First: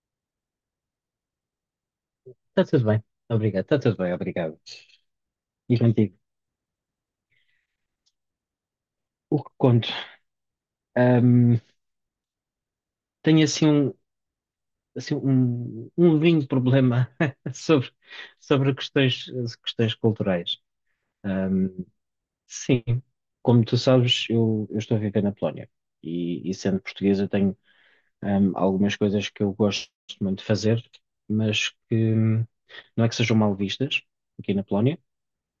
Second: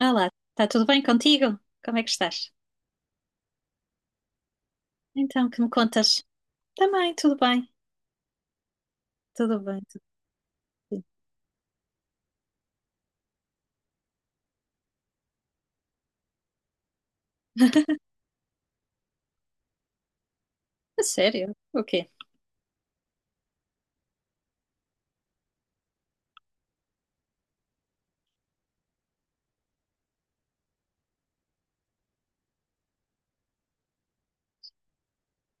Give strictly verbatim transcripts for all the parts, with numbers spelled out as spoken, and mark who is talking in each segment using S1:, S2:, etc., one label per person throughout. S1: Olá, está tudo bem contigo? Como é que estás?
S2: Está tudo bem, obrigado. Está tudo bem, obrigado.
S1: Então, que me
S2: E contigo?
S1: contas? Também, tudo bem,
S2: O que
S1: tudo bem,
S2: conto?
S1: tudo bem.
S2: Ahm, Tenho assim um, assim um, um lindo problema sobre, sobre questões, questões culturais.
S1: A sério?
S2: Ahm,
S1: O quê?
S2: sim, como tu sabes, eu, eu estou a viver na Polónia e, e sendo português eu tenho ahm, algumas coisas que eu gosto muito de fazer, mas que hum, não é que sejam mal vistas aqui na Polónia.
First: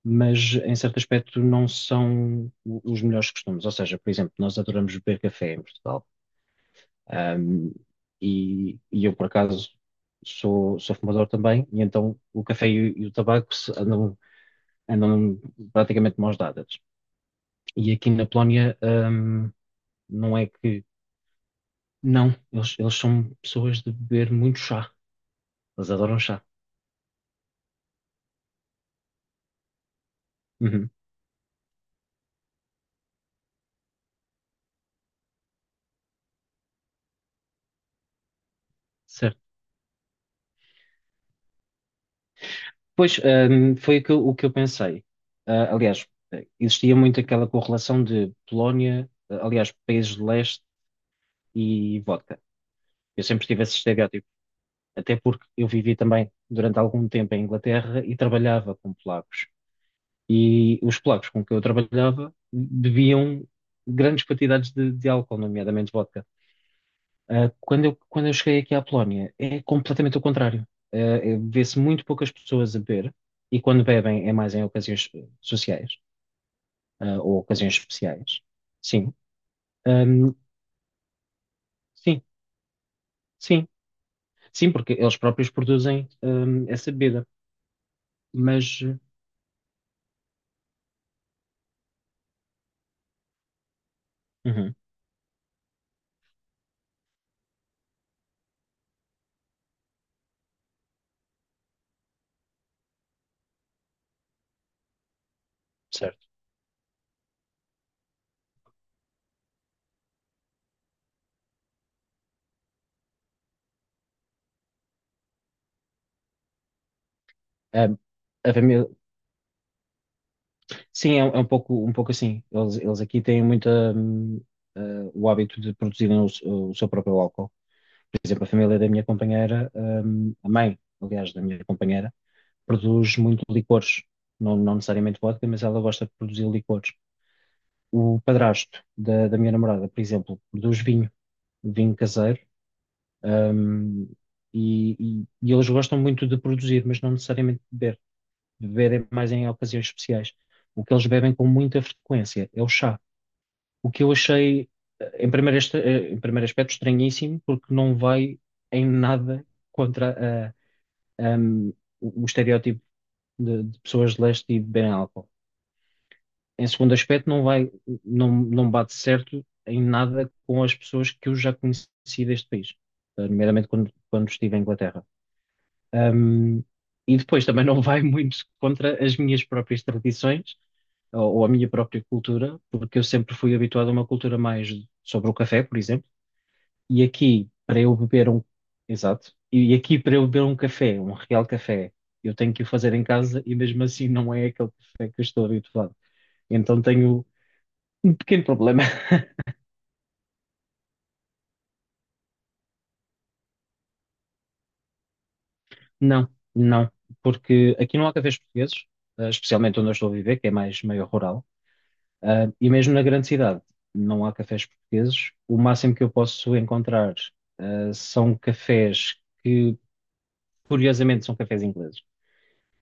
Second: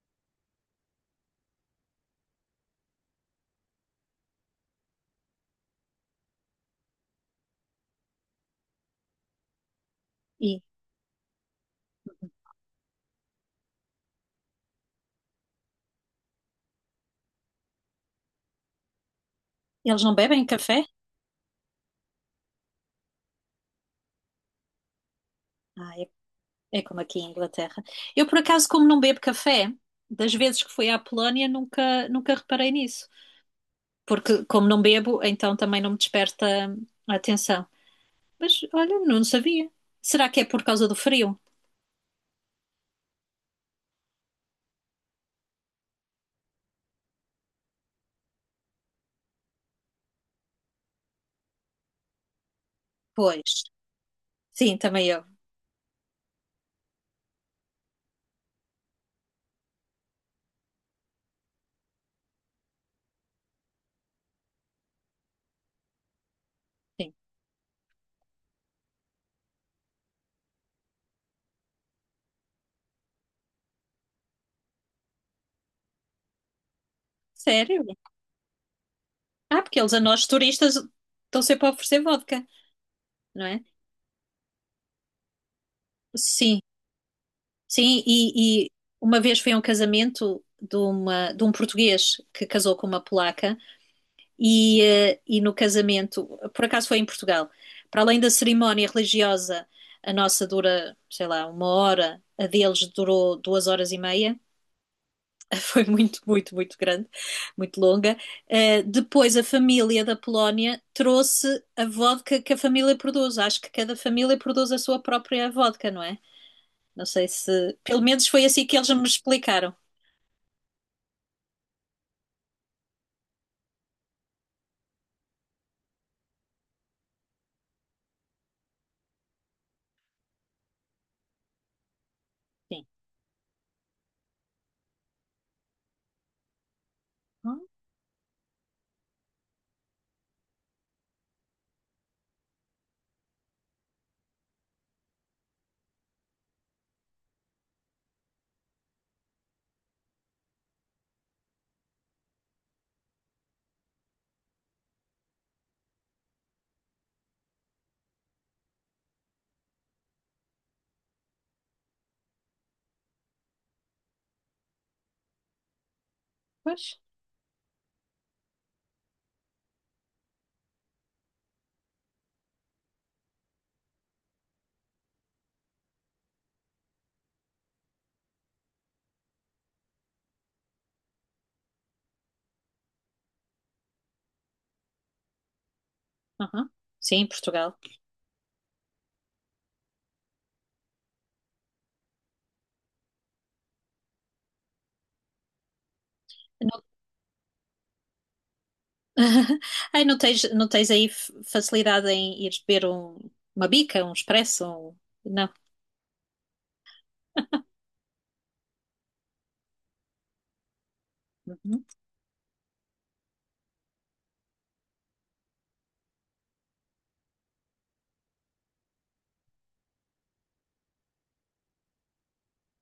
S2: Mas em certo aspecto não são o- os melhores costumes. Ou seja, por exemplo, nós adoramos beber café em Portugal. Ahm, e, e eu, por acaso,
S1: E
S2: sou, sou fumador também, e então o café e, o e o tabaco se- andam, andam praticamente de mãos dadas. E aqui na Polónia, ahm,
S1: eles não
S2: não
S1: bebem
S2: é
S1: café?
S2: que. Não, eles, eles são pessoas de beber muito chá. Eles
S1: Ah,
S2: adoram
S1: é,
S2: chá.
S1: é como aqui em Inglaterra. Eu, por acaso, como não bebo café, das vezes que fui
S2: Uhum,
S1: à Polónia, nunca, nunca reparei nisso. Porque, como não bebo, então também não me desperta a atenção. Mas, olha, não
S2: certo.
S1: sabia. Será que é por causa do frio?
S2: Pois, hum, foi o que eu, o que eu pensei. Ah, aliás, existia muito aquela correlação de Polónia, ah, aliás, países de leste e vodka. Eu sempre
S1: Pois,
S2: tive esse estereótipo,
S1: sim, também
S2: até
S1: eu.
S2: porque eu vivi também durante algum tempo em Inglaterra e trabalhava com polacos. E os polacos com que eu trabalhava bebiam grandes quantidades de, de álcool, nomeadamente vodka.
S1: Sim.
S2: Uh, quando eu, quando eu cheguei aqui à Polónia, é completamente o contrário. Uh, é- vê-se muito poucas pessoas a beber, e quando bebem é mais em ocasiões eh, sociais, ah, ou ocasiões
S1: Sério?
S2: especiais. Sim.
S1: Ah, porque eles a nós
S2: Ahm,
S1: turistas estão sempre a oferecer
S2: sim,
S1: vodka, não é?
S2: sim. Sim, porque eles próprios produzem,
S1: Sim,
S2: ahm, essa bebida.
S1: sim, e, e
S2: Mas, eh,
S1: uma vez foi a um casamento de, uma, de um português que casou com uma polaca
S2: uhum,
S1: e, eh, e no casamento, por acaso foi em Portugal, para além da cerimónia religiosa, a nossa dura, sei lá, uma hora, a deles durou duas horas e meia, foi muito,
S2: certo.
S1: muito, muito grande, muito longa. Uh, depois a família da Polónia trouxe a vodka que a família produz. Acho que cada família produz a sua própria vodka, não é? Não sei se.
S2: Ahm,
S1: Pelo menos foi
S2: a
S1: assim que
S2: família,
S1: eles me explicaram.
S2: sim, é, um é um pouco, um pouco assim. Eles, eles aqui têm muita, hum, ah, o hábito de produzirem o, s- o seu próprio álcool. Por exemplo, a família da minha companheira, hum, a mãe, aliás, da minha companheira,
S1: Sim.
S2: produz muito licores. Não, não necessariamente vodka, mas ela gosta de produzir licores.
S1: Ah,
S2: O padrasto da, da minha namorada, por exemplo, produz vinho, vinho caseiro, hum, e, e- e eles gostam muito de produzir, mas não necessariamente de beber. Beber é mais em ocasiões especiais. O que eles bebem com muita frequência é o chá. O que eu achei, eh, em primeiro, este- eh, em primeiro aspecto, estranhíssimo, porque não vai em nada contra um, o o estereótipo de, de pessoas de leste e de beberem álcool. Em segundo
S1: pois.
S2: aspecto, não vai, não, não bate certo em nada com as pessoas que eu já conheci deste país, eh, nomeadamente quando, quando estive em Inglaterra. Um, e depois também não vai muito contra as minhas próprias tradições ou, ou a minha própria cultura, porque eu sempre fui habituado a uma cultura mais sobre o café, por exemplo.
S1: Aham.
S2: E
S1: Sim,
S2: aqui,
S1: Portugal.
S2: para eu beber um. Exato. E aqui, para eu beber um café, um real café, eu tenho que o fazer em casa e mesmo assim não é aquele café que eu estou habituado. Então
S1: Não.
S2: tenho um pequeno problema.
S1: Ai, não tens, não tens aí f- facilidade em ir beber um- uma bica, um expresso? um- Não.
S2: Não, não. Porque aqui não há cafés portugueses, eh, especialmente onde eu estou a viver, que é mais meio rural.
S1: Uhum.
S2: Ah, e mesmo na grande cidade, não há cafés portugueses. O máximo que eu posso encontrar, ah, são cafés que, curiosamente, são cafés ingleses.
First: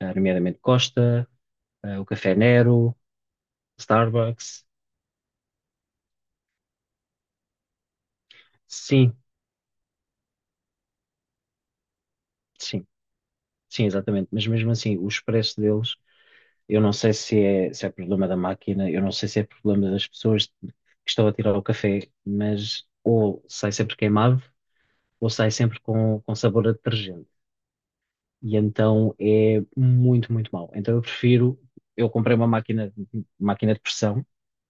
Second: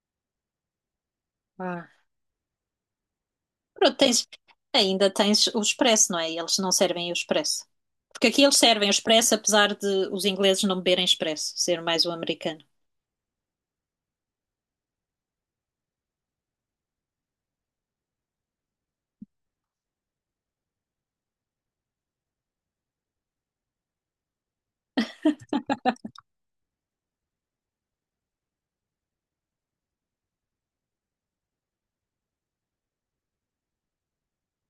S2: Ah, nomeadamente Costa, ah, o Café Nero.
S1: Pronto, tens,
S2: Starbucks,
S1: ainda tens o expresso, não é? E eles não servem o expresso. Porque aqui eles servem o
S2: sim,
S1: expresso, apesar de os ingleses não beberem expresso, ser mais o americano.
S2: sim, sim, exatamente. Mas mesmo assim, o expresso deles, eu não sei se é, se é problema da máquina, eu não sei se é problema das pessoas que estão a tirar o café, mas ou sai sempre queimado, ou sai sempre com, com sabor a detergente. E então é muito, muito mau. Então eu prefiro, eu comprei uma máquina, máquina de pressão,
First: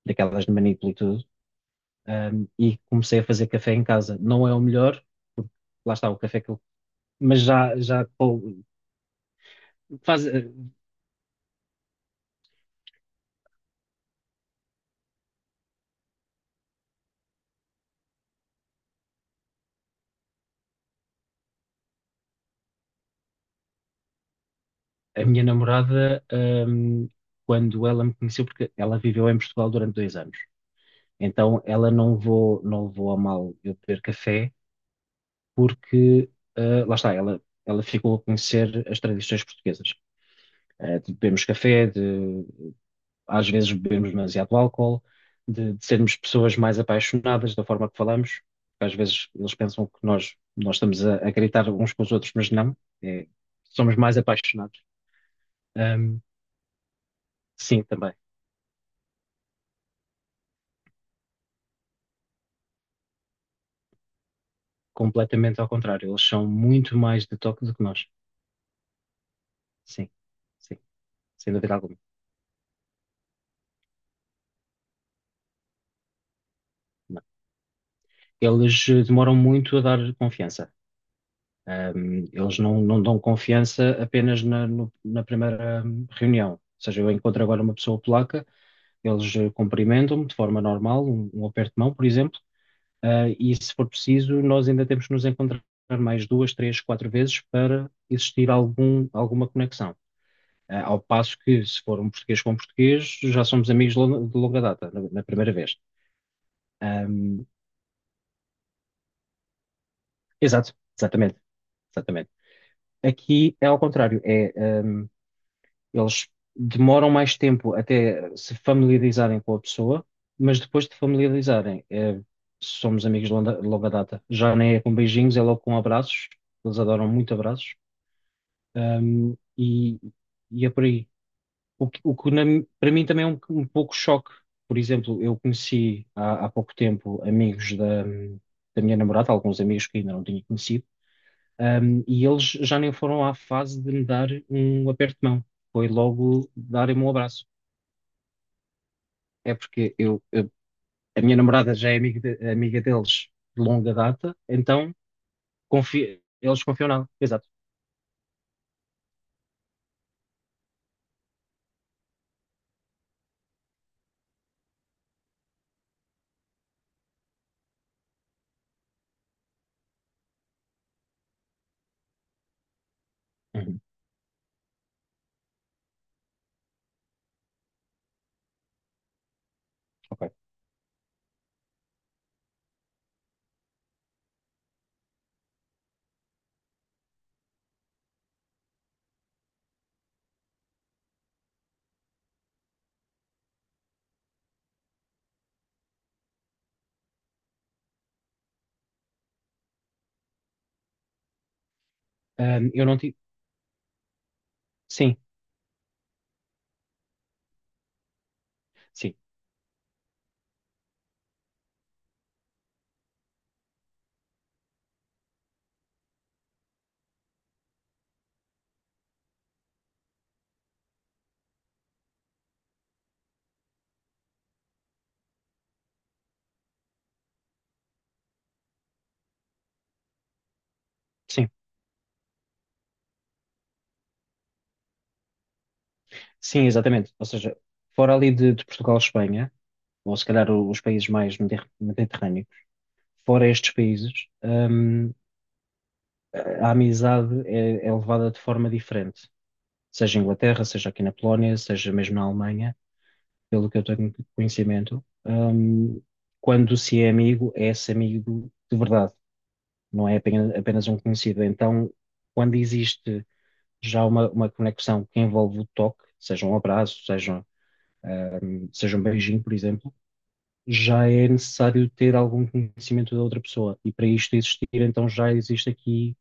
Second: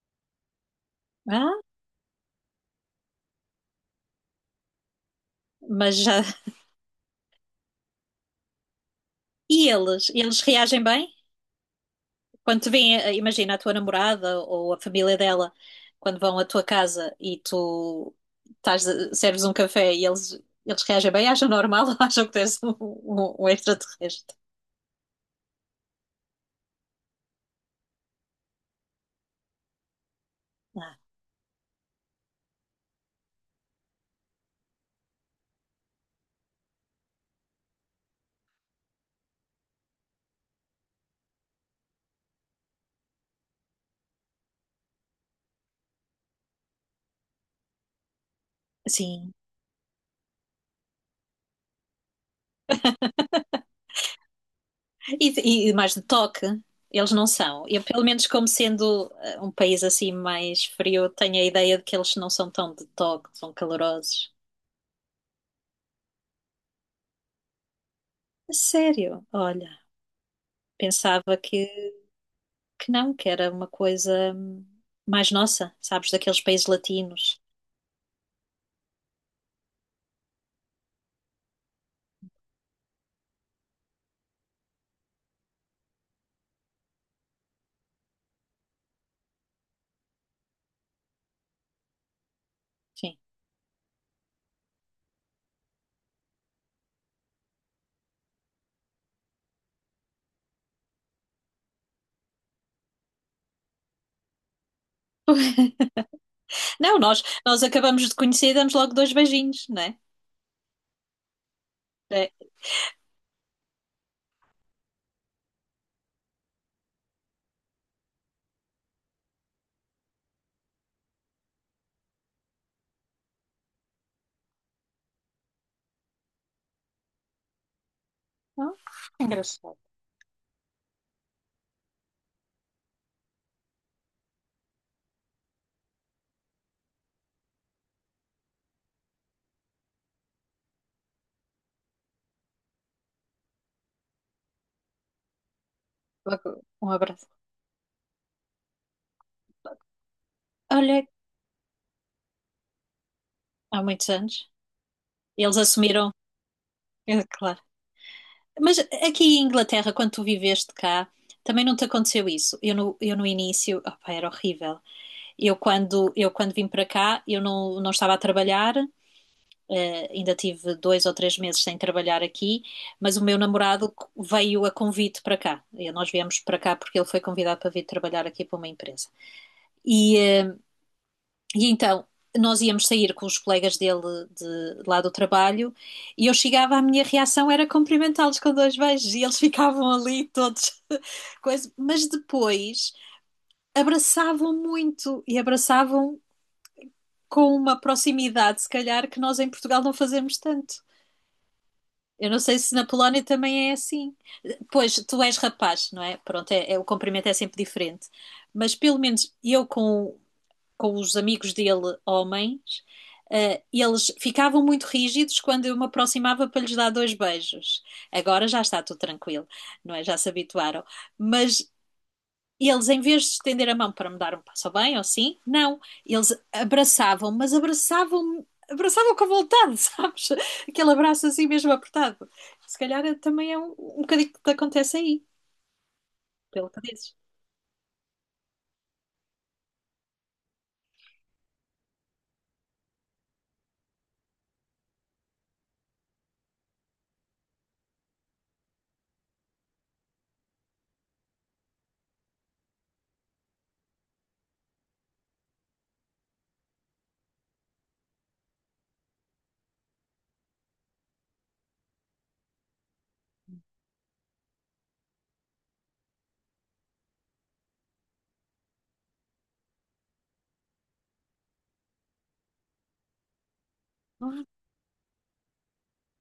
S2: daquelas de manípulo e tudo,
S1: Ah,
S2: ahm, e comecei a fazer café em casa. Não é o melhor, porque lá
S1: mas
S2: está o
S1: já.
S2: café que eu mas já, já,
S1: E eles?
S2: faz,
S1: Eles
S2: eh,
S1: reagem bem? Quando te vêm, eh, imagina a tua namorada ou a família dela, quando vão à tua casa e tu estás, serves um café e eles, eles reagem bem, acham normal ou acham que tens um, um, um extraterrestre?
S2: a minha namorada, hum, quando ela me conheceu, porque ela viveu em Portugal durante dois anos,
S1: Ah,
S2: então ela não levou, não levou a mal eu beber café, porque ah, lá está, ela, ela ficou a conhecer as tradições portuguesas. Ah, de bebermos café, de às vezes bebermos demasiado álcool, de, de sermos pessoas mais apaixonadas da forma que falamos, porque às vezes
S1: sim.
S2: eles pensam que nós, nós estamos a, a gritar uns com os outros, mas não, é, somos mais apaixonados.
S1: E, e mais de
S2: Hum,
S1: toque, eles não são. Eu,
S2: sim,
S1: pelo
S2: também.
S1: menos, como sendo eh, um país assim mais frio, tenho a ideia de que eles não são tão de toque, são calorosos.
S2: Completamente ao contrário. Eles são muito mais detox do que nós.
S1: A sério, olha,
S2: Sim, sim,
S1: pensava
S2: sem
S1: que,
S2: dúvida alguma.
S1: que não, que era uma coisa hum, mais nossa, sabes, daqueles países latinos.
S2: Eles eh, demoram muito a dar confiança. Ahm, eles não, não dão confiança apenas na, no- na primeira hum, reunião. Ou seja, eu encontro agora uma pessoa polaca, eles eh, cumprimentam-me de forma normal, um, um aperto de mão, por exemplo,
S1: Sim.
S2: ah, e se for preciso, nós ainda temos que nos encontrar mais duas, três, quatro vezes para existir algum, alguma conexão. Ah, ao passo que, se for um português com português, já somos amigos de longa, de longa data, na, na primeira vez.
S1: Não, nós,
S2: Ahm,
S1: nós acabamos de conhecer e damos logo dois beijinhos, não é?
S2: Exato, exatamente, exatamente.
S1: É.
S2: Aqui é ao contrário, é, ahm, eles demoram mais tempo até se familiarizarem com a pessoa, mas depois de familiarizarem, eh, somos amigos de longa, de longa data. Já nem é com beijinhos, é logo com abraços. Eles adoram muito abraços.
S1: Não?
S2: Ahm,
S1: Engraçado.
S2: e, e é por aí. O que, o que na- para mim também é um, um pouco choque. Por exemplo, eu conheci há, há pouco tempo amigos da, da minha namorada, alguns amigos que ainda não tinha conhecido, ahm, e eles já nem foram à fase de me dar um aperto de mão. Foi logo
S1: Logo um
S2: darem-me um
S1: abraço.
S2: abraço. É porque eu, eu-
S1: Olha,
S2: a minha namorada já é amiga, de- amiga deles de
S1: há
S2: longa
S1: muitos
S2: data,
S1: anos.
S2: então
S1: Eles assumiram,
S2: confia, eles confiam nela.
S1: é
S2: Exato.
S1: claro. Mas aqui em Inglaterra, quando tu viveste cá, também não te aconteceu isso? Eu no, eu no início, opá, era horrível. Eu quando, eu quando vim para cá, eu não, não estava a trabalhar, eh, ainda tive dois ou três meses sem trabalhar aqui, mas o meu
S2: Uhum,
S1: namorado veio a convite para cá. E nós viemos para cá porque ele foi convidado para vir trabalhar aqui para uma empresa. E,
S2: ok.
S1: eh, e então nós íamos sair com os colegas dele de, de lá do trabalho e eu chegava, a minha reação era cumprimentá-los com dois beijos e eles ficavam ali todos, coisa, mas depois abraçavam muito e abraçavam com uma proximidade, se calhar, que nós em Portugal não fazemos tanto. Eu não sei
S2: Ahm,
S1: se na
S2: eu não tive.
S1: Polónia também é assim. Pois,
S2: Sim,
S1: tu és rapaz, não é? Pronto, é, é o cumprimento é sempre diferente. Mas pelo
S2: sim,
S1: menos eu com com os amigos dele, homens, eh, eles ficavam muito rígidos quando eu me aproximava para lhes dar dois beijos. Agora já está tudo tranquilo, não é? Já se habituaram. Mas eles, em vez de estender a mão para me dar um passo bem ou sim, não. Eles abraçavam, mas abraçavam-me. Abraçavam com vontade, sabes? Aquele abraço assim
S2: sim.
S1: mesmo apertado. Se calhar também é um, um bocadinho que te acontece aí,
S2: Sim,
S1: pelo que
S2: exatamente.
S1: dizes.
S2: Ou seja, fora ali de, de Portugal e Espanha. Ou se calhar os países mais mediter- mediterrâneos, fora estes países, hum, a amizade é, é levada de forma diferente, seja em Inglaterra, seja aqui na Polónia, seja mesmo na Alemanha, pelo que eu tenho conhecimento, hum, quando se é amigo, é esse amigo de verdade, não é apenas, apenas um conhecido. Então, quando existe já uma, uma conexão que envolve o toque, seja um abraço, seja, um, seja um beijinho, por exemplo, já é necessário ter algum conhecimento da outra pessoa. E para isto existir, então já existe aqui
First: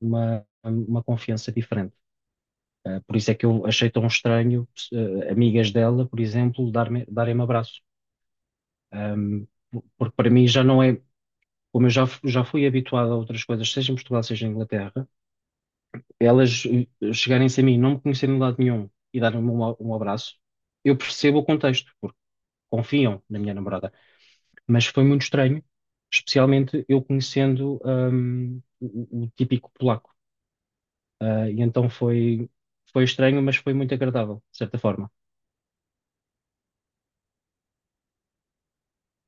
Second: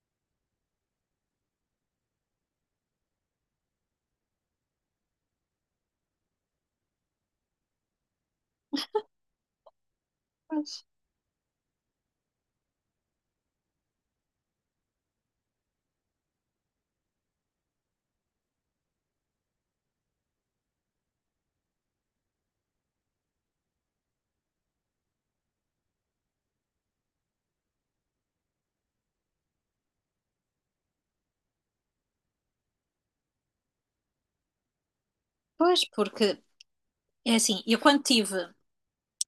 S2: uma, uma confiança diferente. Uh, por isso é que eu achei tão estranho, uh, amigas dela, por exemplo, dar-me, darem-me abraço. Um, Porque para mim já não é. Como eu já, já fui habituado a outras coisas, seja em Portugal, seja em Inglaterra, elas ah, chegarem-se a mim, não me conhecerem de lado nenhum e darem-me um, um abraço, eu percebo o contexto, porque confiam na minha namorada. Mas foi muito estranho, especialmente eu conhecendo, hum, o, o típico polaco. Ah, e então foi, foi estranho, mas foi muito agradável, de certa forma.
S1: Pois, porque é assim, eu quando tive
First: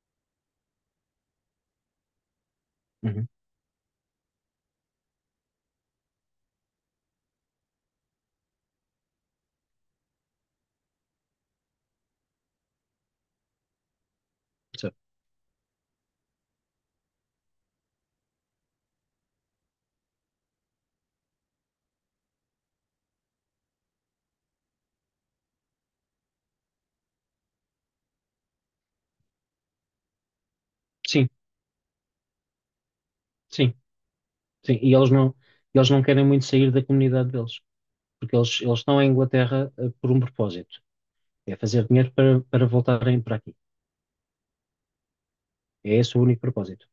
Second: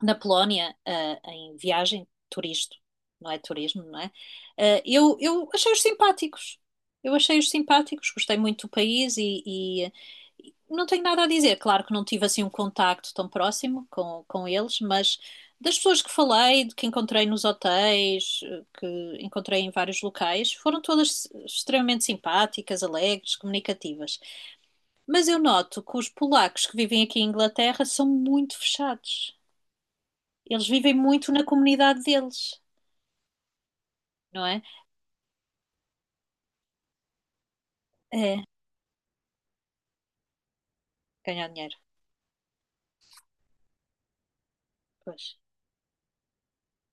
S1: na Polónia, ah, em viagem, turista,
S2: Uhum.
S1: não é turismo, não é? Ah, eu, eu achei-os simpáticos. Eu achei-os simpáticos, gostei muito do país e, e- e não tenho nada a dizer. Claro que não tive assim um contacto tão próximo com, com eles,
S2: So-
S1: mas das pessoas que falei, de que encontrei nos hotéis, eh, que encontrei em vários locais, foram todas extremamente simpáticas, alegres, comunicativas. Mas eu noto que os polacos que vivem aqui em Inglaterra são muito fechados. Eles vivem
S2: Sim,
S1: muito na comunidade deles,
S2: sim,
S1: não é?
S2: sim. E eles não, eles não querem muito sair da comunidade deles, porque
S1: É,
S2: eles, eles estão em Inglaterra, ah, por um propósito.
S1: ganhar
S2: É
S1: dinheiro.
S2: fazer dinheiro para, para voltarem para aqui.
S1: Pois.
S2: É esse o único propósito.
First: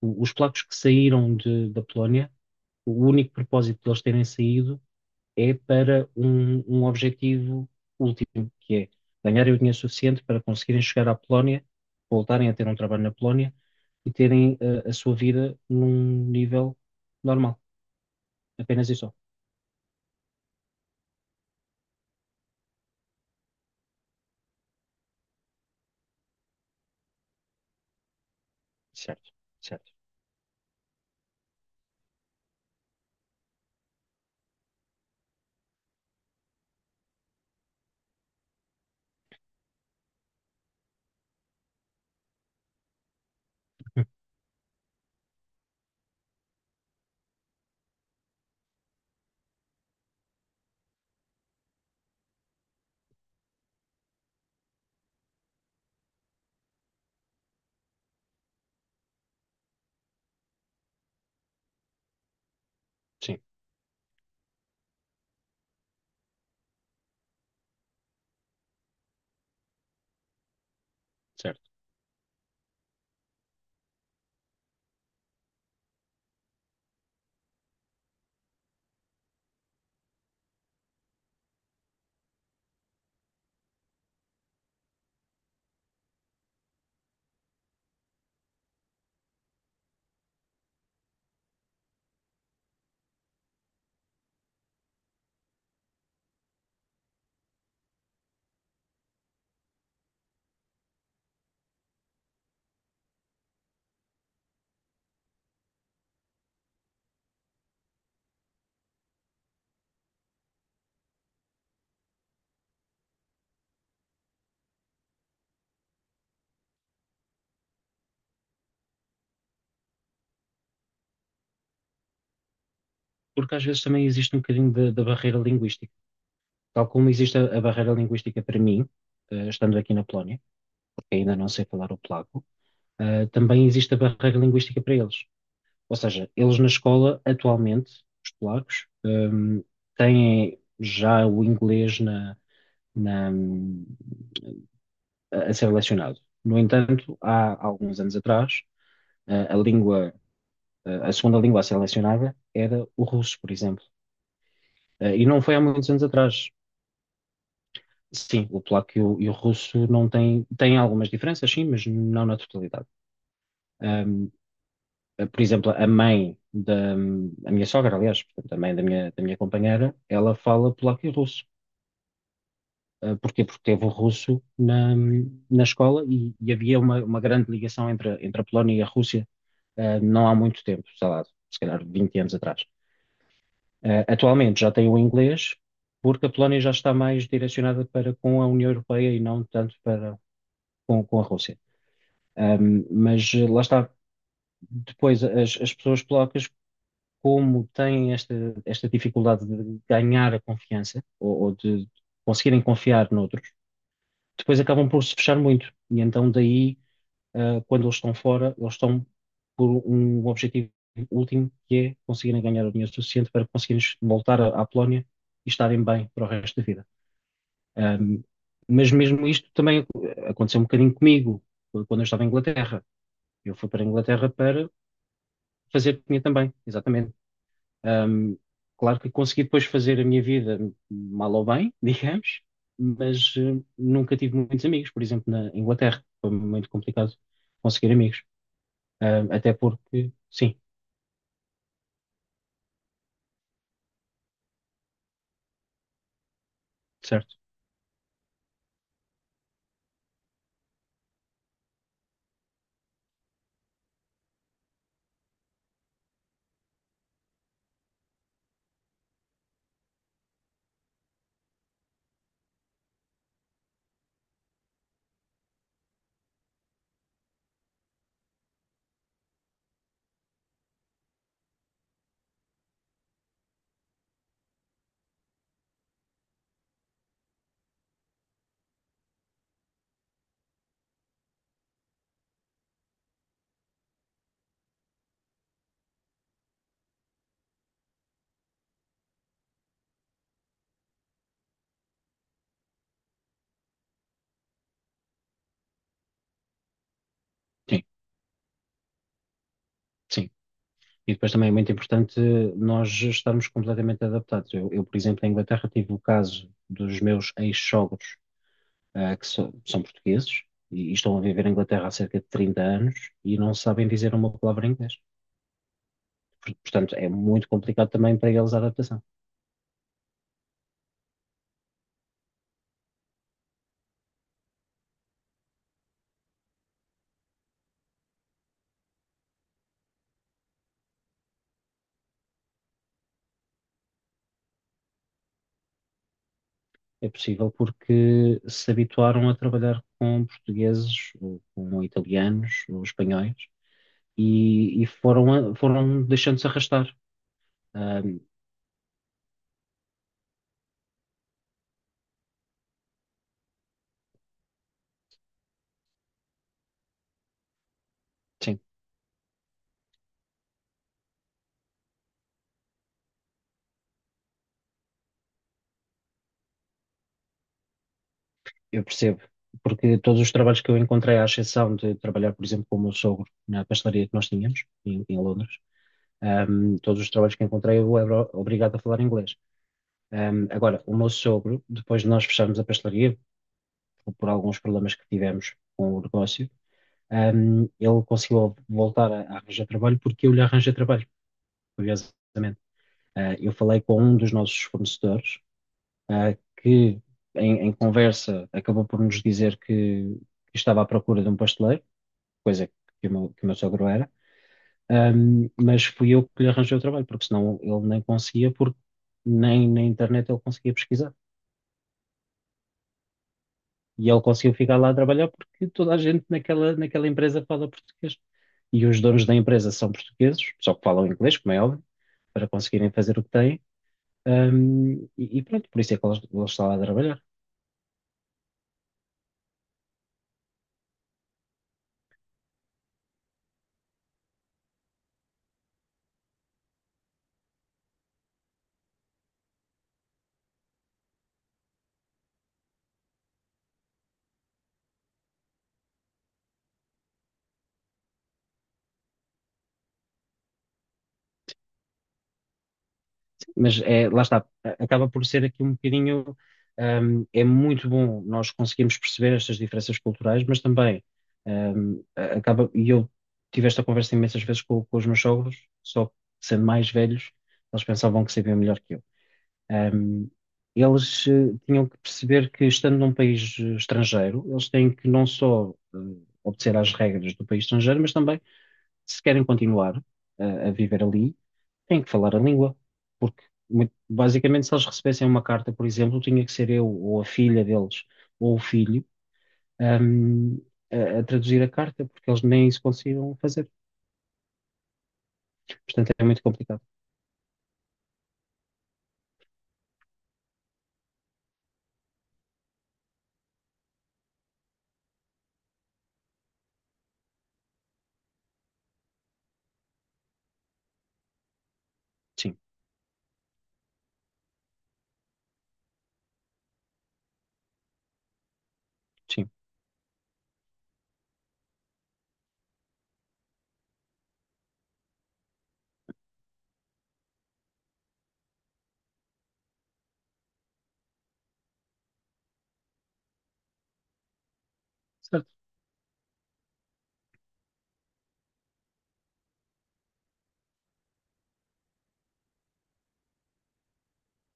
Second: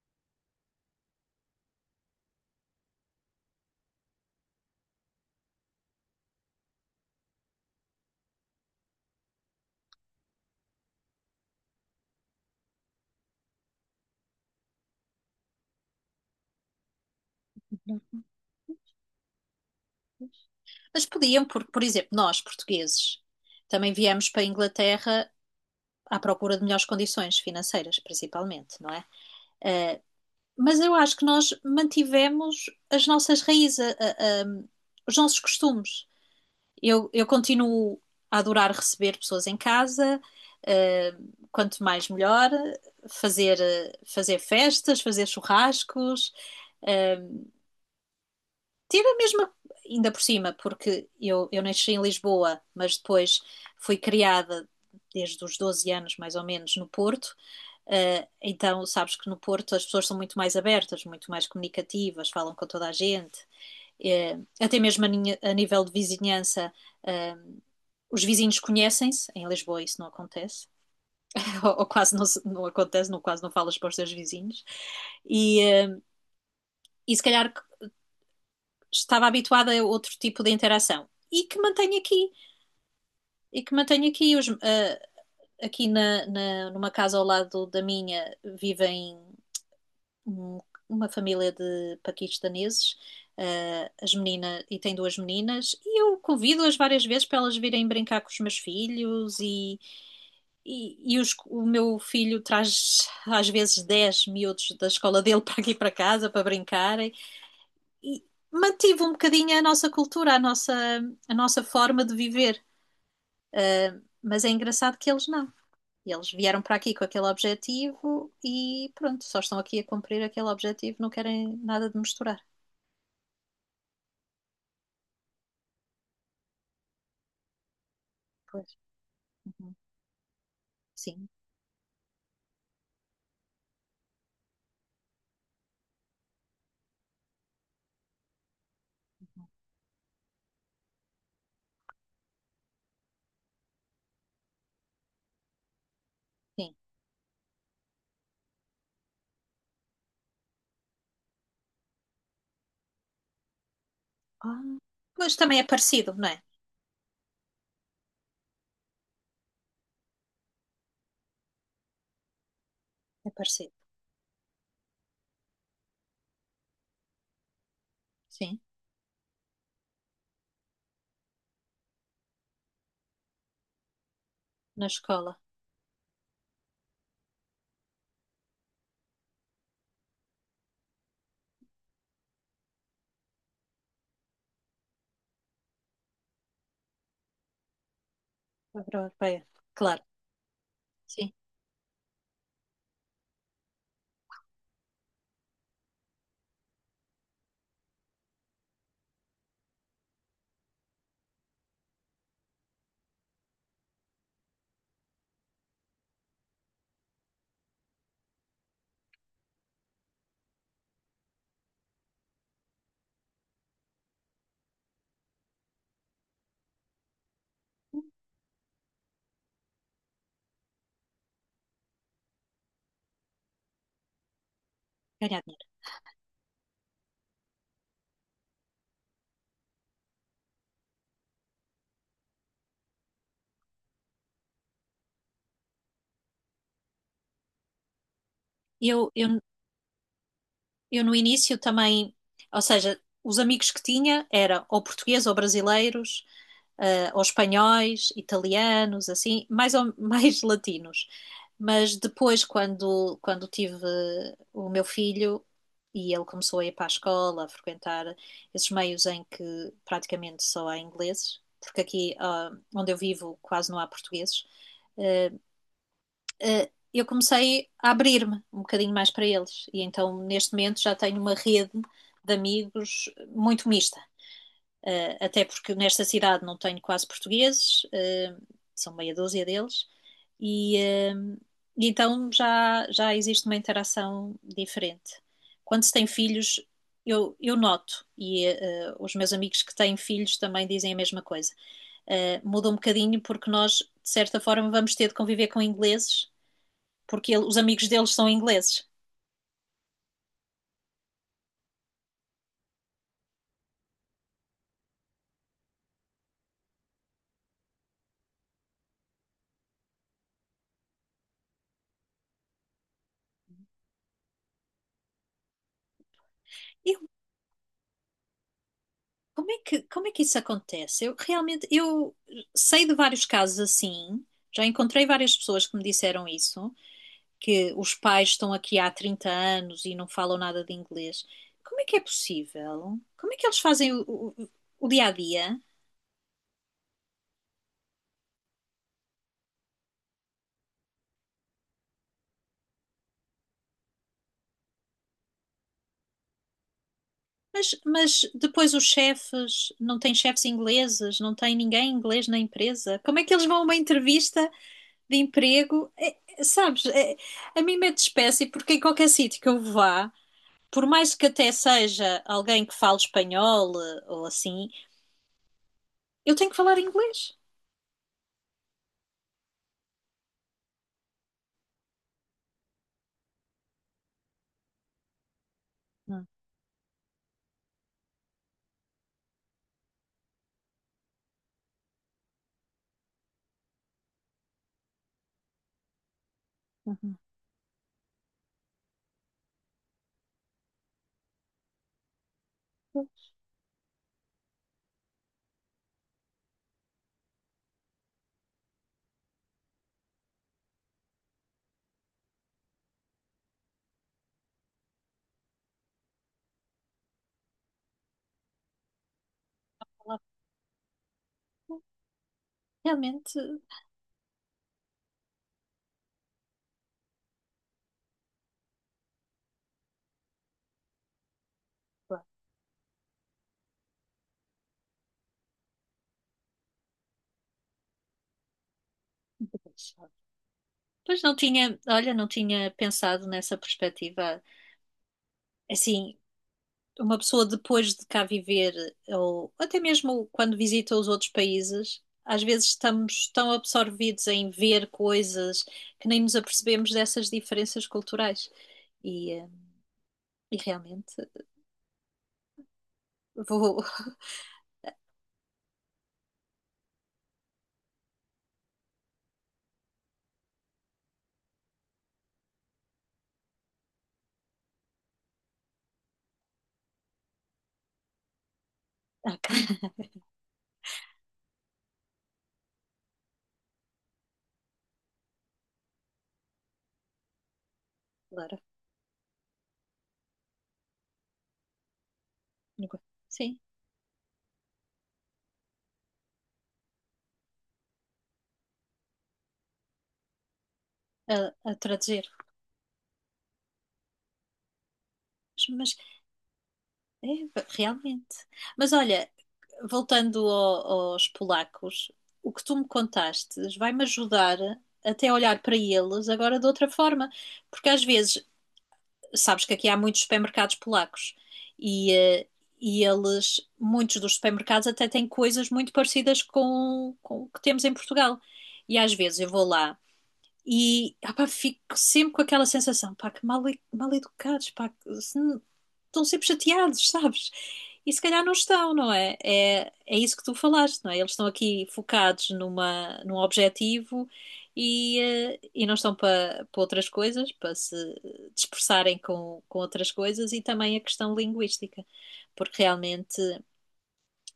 S2: O- os polacos que saíram de, da Polónia, o único propósito deles terem saído é para um, um objetivo último, que é ganharem o dinheiro suficiente para conseguirem chegar à Polónia, voltarem a ter um trabalho na Polónia e terem uh, a sua vida num nível normal, apenas e só.
S1: Mas podiam, porque, por exemplo, nós, portugueses, também viemos para a Inglaterra à procura de melhores condições financeiras, principalmente, não é?
S2: Certo, certo.
S1: Eh, mas eu acho que nós mantivemos as nossas raízes, a- a- a- os nossos costumes. Eu, eu continuo a adorar receber pessoas em casa, eh, quanto mais melhor, fazer, eh,
S2: Hum,
S1: fazer festas, fazer churrascos, eh, ter a mesma, ainda por cima, porque eu, eu nasci em Lisboa, mas depois fui criada desde os doze anos, mais ou menos, no Porto. Uh, então, sabes que no Porto as pessoas são muito mais abertas, muito mais comunicativas, falam com toda a gente.
S2: sim,
S1: Uh, até mesmo a, ninha- a nível de vizinhança, uh, os vizinhos conhecem-se. Em Lisboa isso não acontece,
S2: certo.
S1: ou, ou quase não, se- não acontece, não, quase não falas para os teus vizinhos. E, eh, e se calhar estava habituada a outro tipo de interação e que mantenho aqui e que mantenho aqui os, ah, aqui na, na- numa casa ao lado da minha vivem um- uma família de paquistaneses ah, as meninas e tem duas meninas e eu convido-as várias vezes para elas virem brincar com os meus filhos e, e, e os- o meu filho traz às vezes dez miúdos da escola dele para aqui para casa para brincarem e mantive um bocadinho a nossa cultura, a nossa, a nossa forma de viver. Mas é engraçado que eles não. Eles vieram para aqui com aquele objetivo e pronto, só estão aqui a cumprir aquele objetivo, não querem nada de misturar.
S2: Porque às vezes também existe um bocadinho da da barreira linguística. Tal como existe a, a barreira linguística para
S1: Pois.
S2: mim, eh,
S1: Uhum.
S2: estando aqui na Polónia, porque
S1: Sim,
S2: ainda não sei falar o polaco, eh, também existe a barreira linguística para eles. Ou seja, eles na escola, atualmente, os polacos,
S1: uhum.
S2: hum, têm já o inglês na, na- a ser lecionado. No
S1: Sim.
S2: entanto, há alguns anos atrás, a, a língua, a segunda língua a ser lecionada era o russo, por exemplo.
S1: Ah,
S2: Eh, E
S1: mas
S2: não foi
S1: também
S2: há
S1: é
S2: muitos anos
S1: parecido, não é?
S2: atrás. Sim, o polaco e o, e o russo não têm, têm algumas diferenças, sim, mas não na totalidade.
S1: É parecido.
S2: Ahm, por exemplo, a mãe da hum, a minha sogra, aliás, portanto, a
S1: Sim,
S2: mãe da minha, da minha companheira, ela fala polaco e russo. Uh, porquê? Porque teve o russo
S1: na
S2: na,
S1: escola,
S2: na escola e, e havia uma, uma grande ligação entre, entre a Polónia e a Rússia, uh, não há muito tempo, sei lá, se calhar vinte anos atrás. Uh, atualmente já tem o inglês, porque a Polónia já está mais direcionada para com a União
S1: Abra
S2: Europeia e não
S1: europeia.
S2: tanto
S1: Claro,
S2: para com, com a
S1: sim.
S2: Rússia. Um, mas lá está, depois as, as pessoas polacas, como têm esta, esta dificuldade de ganhar a confiança ou, ou de conseguirem confiar noutros, depois acabam por se fechar muito. E então daí, ah, quando eles estão fora, eles estão por um objetivo último que é conseguirem ganhar o dinheiro suficiente para conseguirem voltar à à Polónia e estarem bem para o resto da vida. Ahm, mas mesmo isto também aconteceu um bocadinho comigo quando eu estava em Inglaterra. Eu fui para a Inglaterra para
S1: Ganhar dinheiro.
S2: fazer dinheiro também, exatamente. Ahm, Claro que consegui depois fazer a minha vida mal ou bem, digamos, mas eh, nunca tive muitos amigos, por exemplo, na Inglaterra. Foi muito complicado conseguir amigos.
S1: Eu, eu,
S2: Ahm, até porque, sim,
S1: eu no início também, ou seja, os amigos que tinha eram ou portugueses ou brasileiros, uh, ou
S2: certo,
S1: espanhóis, italianos, assim, mais, ou, mais latinos. Mas depois, quando, quando tive o meu filho e ele começou a ir para a escola, a frequentar esses meios em que praticamente só há ingleses, porque aqui uh, onde eu vivo quase não há portugueses, uh, uh, eu comecei a abrir-me um bocadinho mais para eles. E então, neste momento, já tenho uma rede de amigos muito mista. Uh, até porque nesta cidade não tenho quase portugueses, uh, são meia dúzia deles, e uh, e então já, já existe uma interação diferente. Quando se tem filhos, eu, eu noto, e uh, os meus amigos que têm filhos também dizem a mesma coisa. Uh, muda um bocadinho porque nós, de certa forma, vamos ter de conviver com ingleses porque ele- os
S2: sim,
S1: amigos deles são ingleses.
S2: sim. E depois também é muito importante nós estarmos completamente adaptados. Eu, eu, por exemplo, na Inglaterra tive o caso dos meus ex-sogros, ah, que so- são portugueses e, e estão a viver na Inglaterra há cerca de trinta anos e não sabem dizer uma palavra em inglês. Portanto,
S1: Eu,
S2: é muito complicado também para eles a adaptação.
S1: como é que, como é que isso acontece? Eu realmente, eu sei de vários casos assim, já encontrei várias pessoas que me disseram isso, que os pais estão aqui há trinta anos e não falam nada de inglês. Como é que é possível? Como é que eles fazem o, o- o dia a dia?
S2: É possível porque se habituaram a trabalhar com portugueses, ou com italianos, ou espanhóis, e, e foram, a- foram deixando-se arrastar.
S1: Mas,
S2: Ahm,
S1: mas depois os chefes, não tem chefes ingleses, não tem ninguém inglês na empresa. Como é que eles vão a uma entrevista de emprego? É- é- sabes, é- a mim mete espécie
S2: sim,
S1: porque em qualquer sítio que eu vá, por mais que até seja alguém que fale espanhol eh, ou assim, eu tenho que falar inglês.
S2: eu percebo. Porque todos os trabalhos que eu encontrei, à exceção de trabalhar, por exemplo, com o meu sogro na pastelaria que nós tínhamos, em, em Londres,
S1: Hum,
S2: ahm, todos os trabalhos que encontrei eu era obrigado a falar inglês. Ahm, agora, o meu sogro, depois de nós fecharmos a pastelaria, por alguns problemas que tivemos com o negócio,
S1: uhum.
S2: ahm, ele conseguiu voltar a, a arranjar trabalho porque eu lhe arranjei trabalho, curiosamente. Ah, eu falei com um dos nossos fornecedores, ah, que em, em conversa acabou por nos dizer que, que estava à procura de um pasteleiro, coisa que o meu, que o meu sogro era, ahm, mas fui eu que lhe arranjei o trabalho, porque senão ele nem conseguia, porque nem na internet ele conseguia pesquisar.
S1: Realmente,
S2: E ele conseguiu ficar lá a trabalhar porque toda a gente naquela, naquela empresa fala português. E os donos da empresa são portugueses, só que falam inglês, como é óbvio, para conseguirem fazer o que têm. Um, e, e pronto, por isso é que ele, ele está lá a trabalhar.
S1: Pois não tinha, olha, não tinha pensado nessa perspectiva. Assim, uma pessoa depois de cá viver, ou até mesmo quando visita os outros países, às vezes estamos tão absorvidos em ver coisas que nem nos apercebemos dessas diferenças culturais. E, eh, e realmente
S2: Mas
S1: vou.
S2: é, lá está, a- acaba por ser aqui um bocadinho. Um, é muito bom nós conseguirmos perceber estas diferenças culturais, mas também um, a- acaba. E eu tive esta conversa imensas vezes com, com os meus sogros, só que sendo mais velhos, eles pensavam que sabiam melhor que eu.
S1: Ah,
S2: Ahm, Eles eh, tinham que perceber que, estando num país eh, estrangeiro, eles têm que não só eh, obedecer às regras do país estrangeiro, mas também,
S1: claro.
S2: se querem continuar eh, a viver ali, têm que falar a língua. Porque,
S1: Sim,
S2: muito- basicamente, se eles recebessem uma carta, por exemplo, tinha que ser eu ou a filha deles ou o filho ahm, a, a
S1: a,
S2: traduzir a
S1: a
S2: carta,
S1: traduzir.
S2: porque eles nem isso conseguiam fazer.
S1: Mas, mas
S2: Portanto, é muito complicado.
S1: é, realmente. Mas olha, voltando ao- aos polacos, o que tu me contaste vai-me ajudar até a olhar para eles agora de outra forma, porque às vezes, sabes que aqui há muitos supermercados polacos e, eh,
S2: Sim,
S1: e eles, muitos dos supermercados até têm coisas muito parecidas com, com o que temos em Portugal. E às vezes eu
S2: sim.
S1: vou lá e ah pá, fico sempre com aquela sensação, pá, que mal, mal educados, pá, que se- estão sempre chateados, sabes? E se calhar não estão, não é? É, é isso que tu falaste, não é? Eles estão aqui focados numa, num objetivo e,
S2: Certo.
S1: eh, e não estão para para outras coisas, para se dispersarem com, com outras coisas e também a questão linguística, porque realmente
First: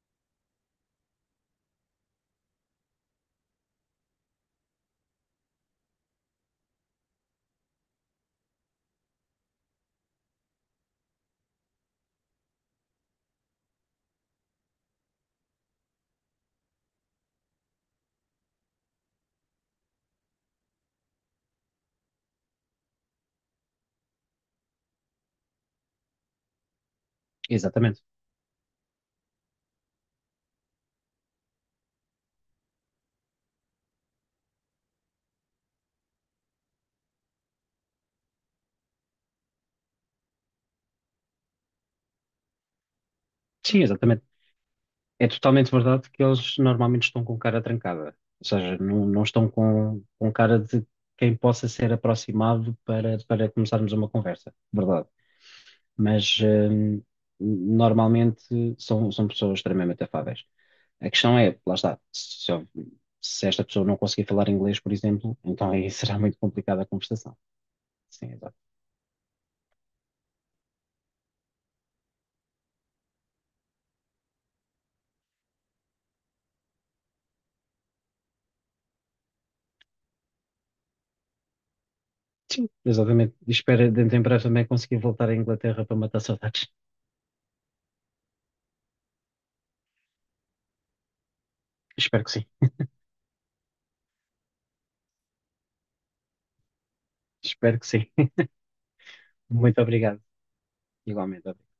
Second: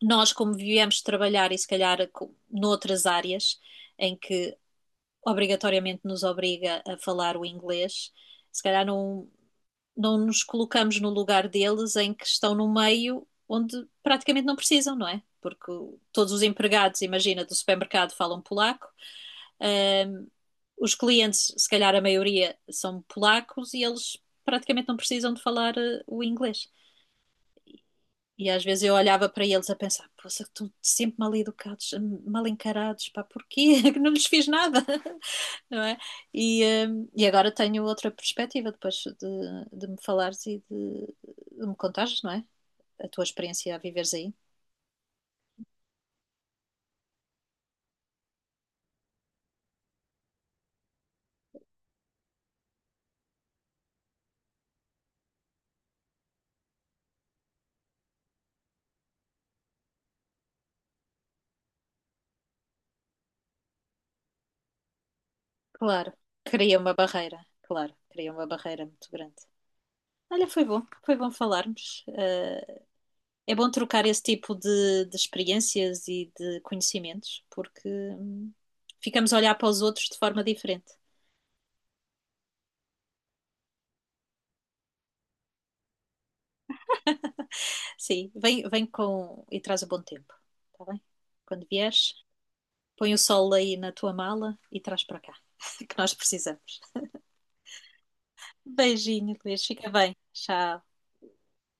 S1: nós, como viemos trabalhar e se calhar com- noutras áreas em que obrigatoriamente nos obriga a falar o inglês, se calhar não, não nos colocamos no lugar deles em que estão no meio onde praticamente não precisam, não é? Porque todos os empregados, imagina, do supermercado falam polaco, ahm, os clientes, se calhar a maioria, são polacos e eles praticamente não precisam de falar eh, o inglês.
S2: Exatamente.
S1: E às vezes eu olhava para eles a pensar, poxa, estão sempre mal educados, mal encarados, pá, porquê? Que não lhes fiz nada, não é? E, eh, e agora tenho outra perspectiva depois de, de me falares e de, de me contares, não é? A tua experiência a
S2: Sim,
S1: viveres
S2: exatamente.
S1: aí.
S2: É totalmente verdade que eles normalmente estão com cara trancada, ou seja, não, não estão com, com cara de quem possa ser aproximado para, para começarmos uma conversa, verdade. Mas hum, normalmente são, são pessoas extremamente afáveis. A questão é, lá está, se, eu- se esta pessoa não conseguir falar inglês, por exemplo, então aí
S1: Claro,
S2: será muito
S1: cria
S2: complicada a
S1: uma
S2: conversação.
S1: barreira, claro,
S2: Sim,
S1: cria uma
S2: exato.
S1: barreira muito grande. Olha, foi bom, foi bom falarmos. eh, É bom trocar esse tipo de, de experiências e de conhecimentos, porque hum, ficamos a olhar para os outros de forma diferente.
S2: Sim, exatamente. E espero dentro em breve também conseguir voltar à Inglaterra para matar saudades.
S1: Sim, vem, vem com e traz o bom tempo, está bem? Quando vieres,
S2: Espero que sim.
S1: põe o sol aí na tua mala e traz para cá, que nós precisamos.
S2: Espero que sim.
S1: Beijinho, Luís,
S2: Muito
S1: fica bem.
S2: obrigado.
S1: Tchau.
S2: Igualmente.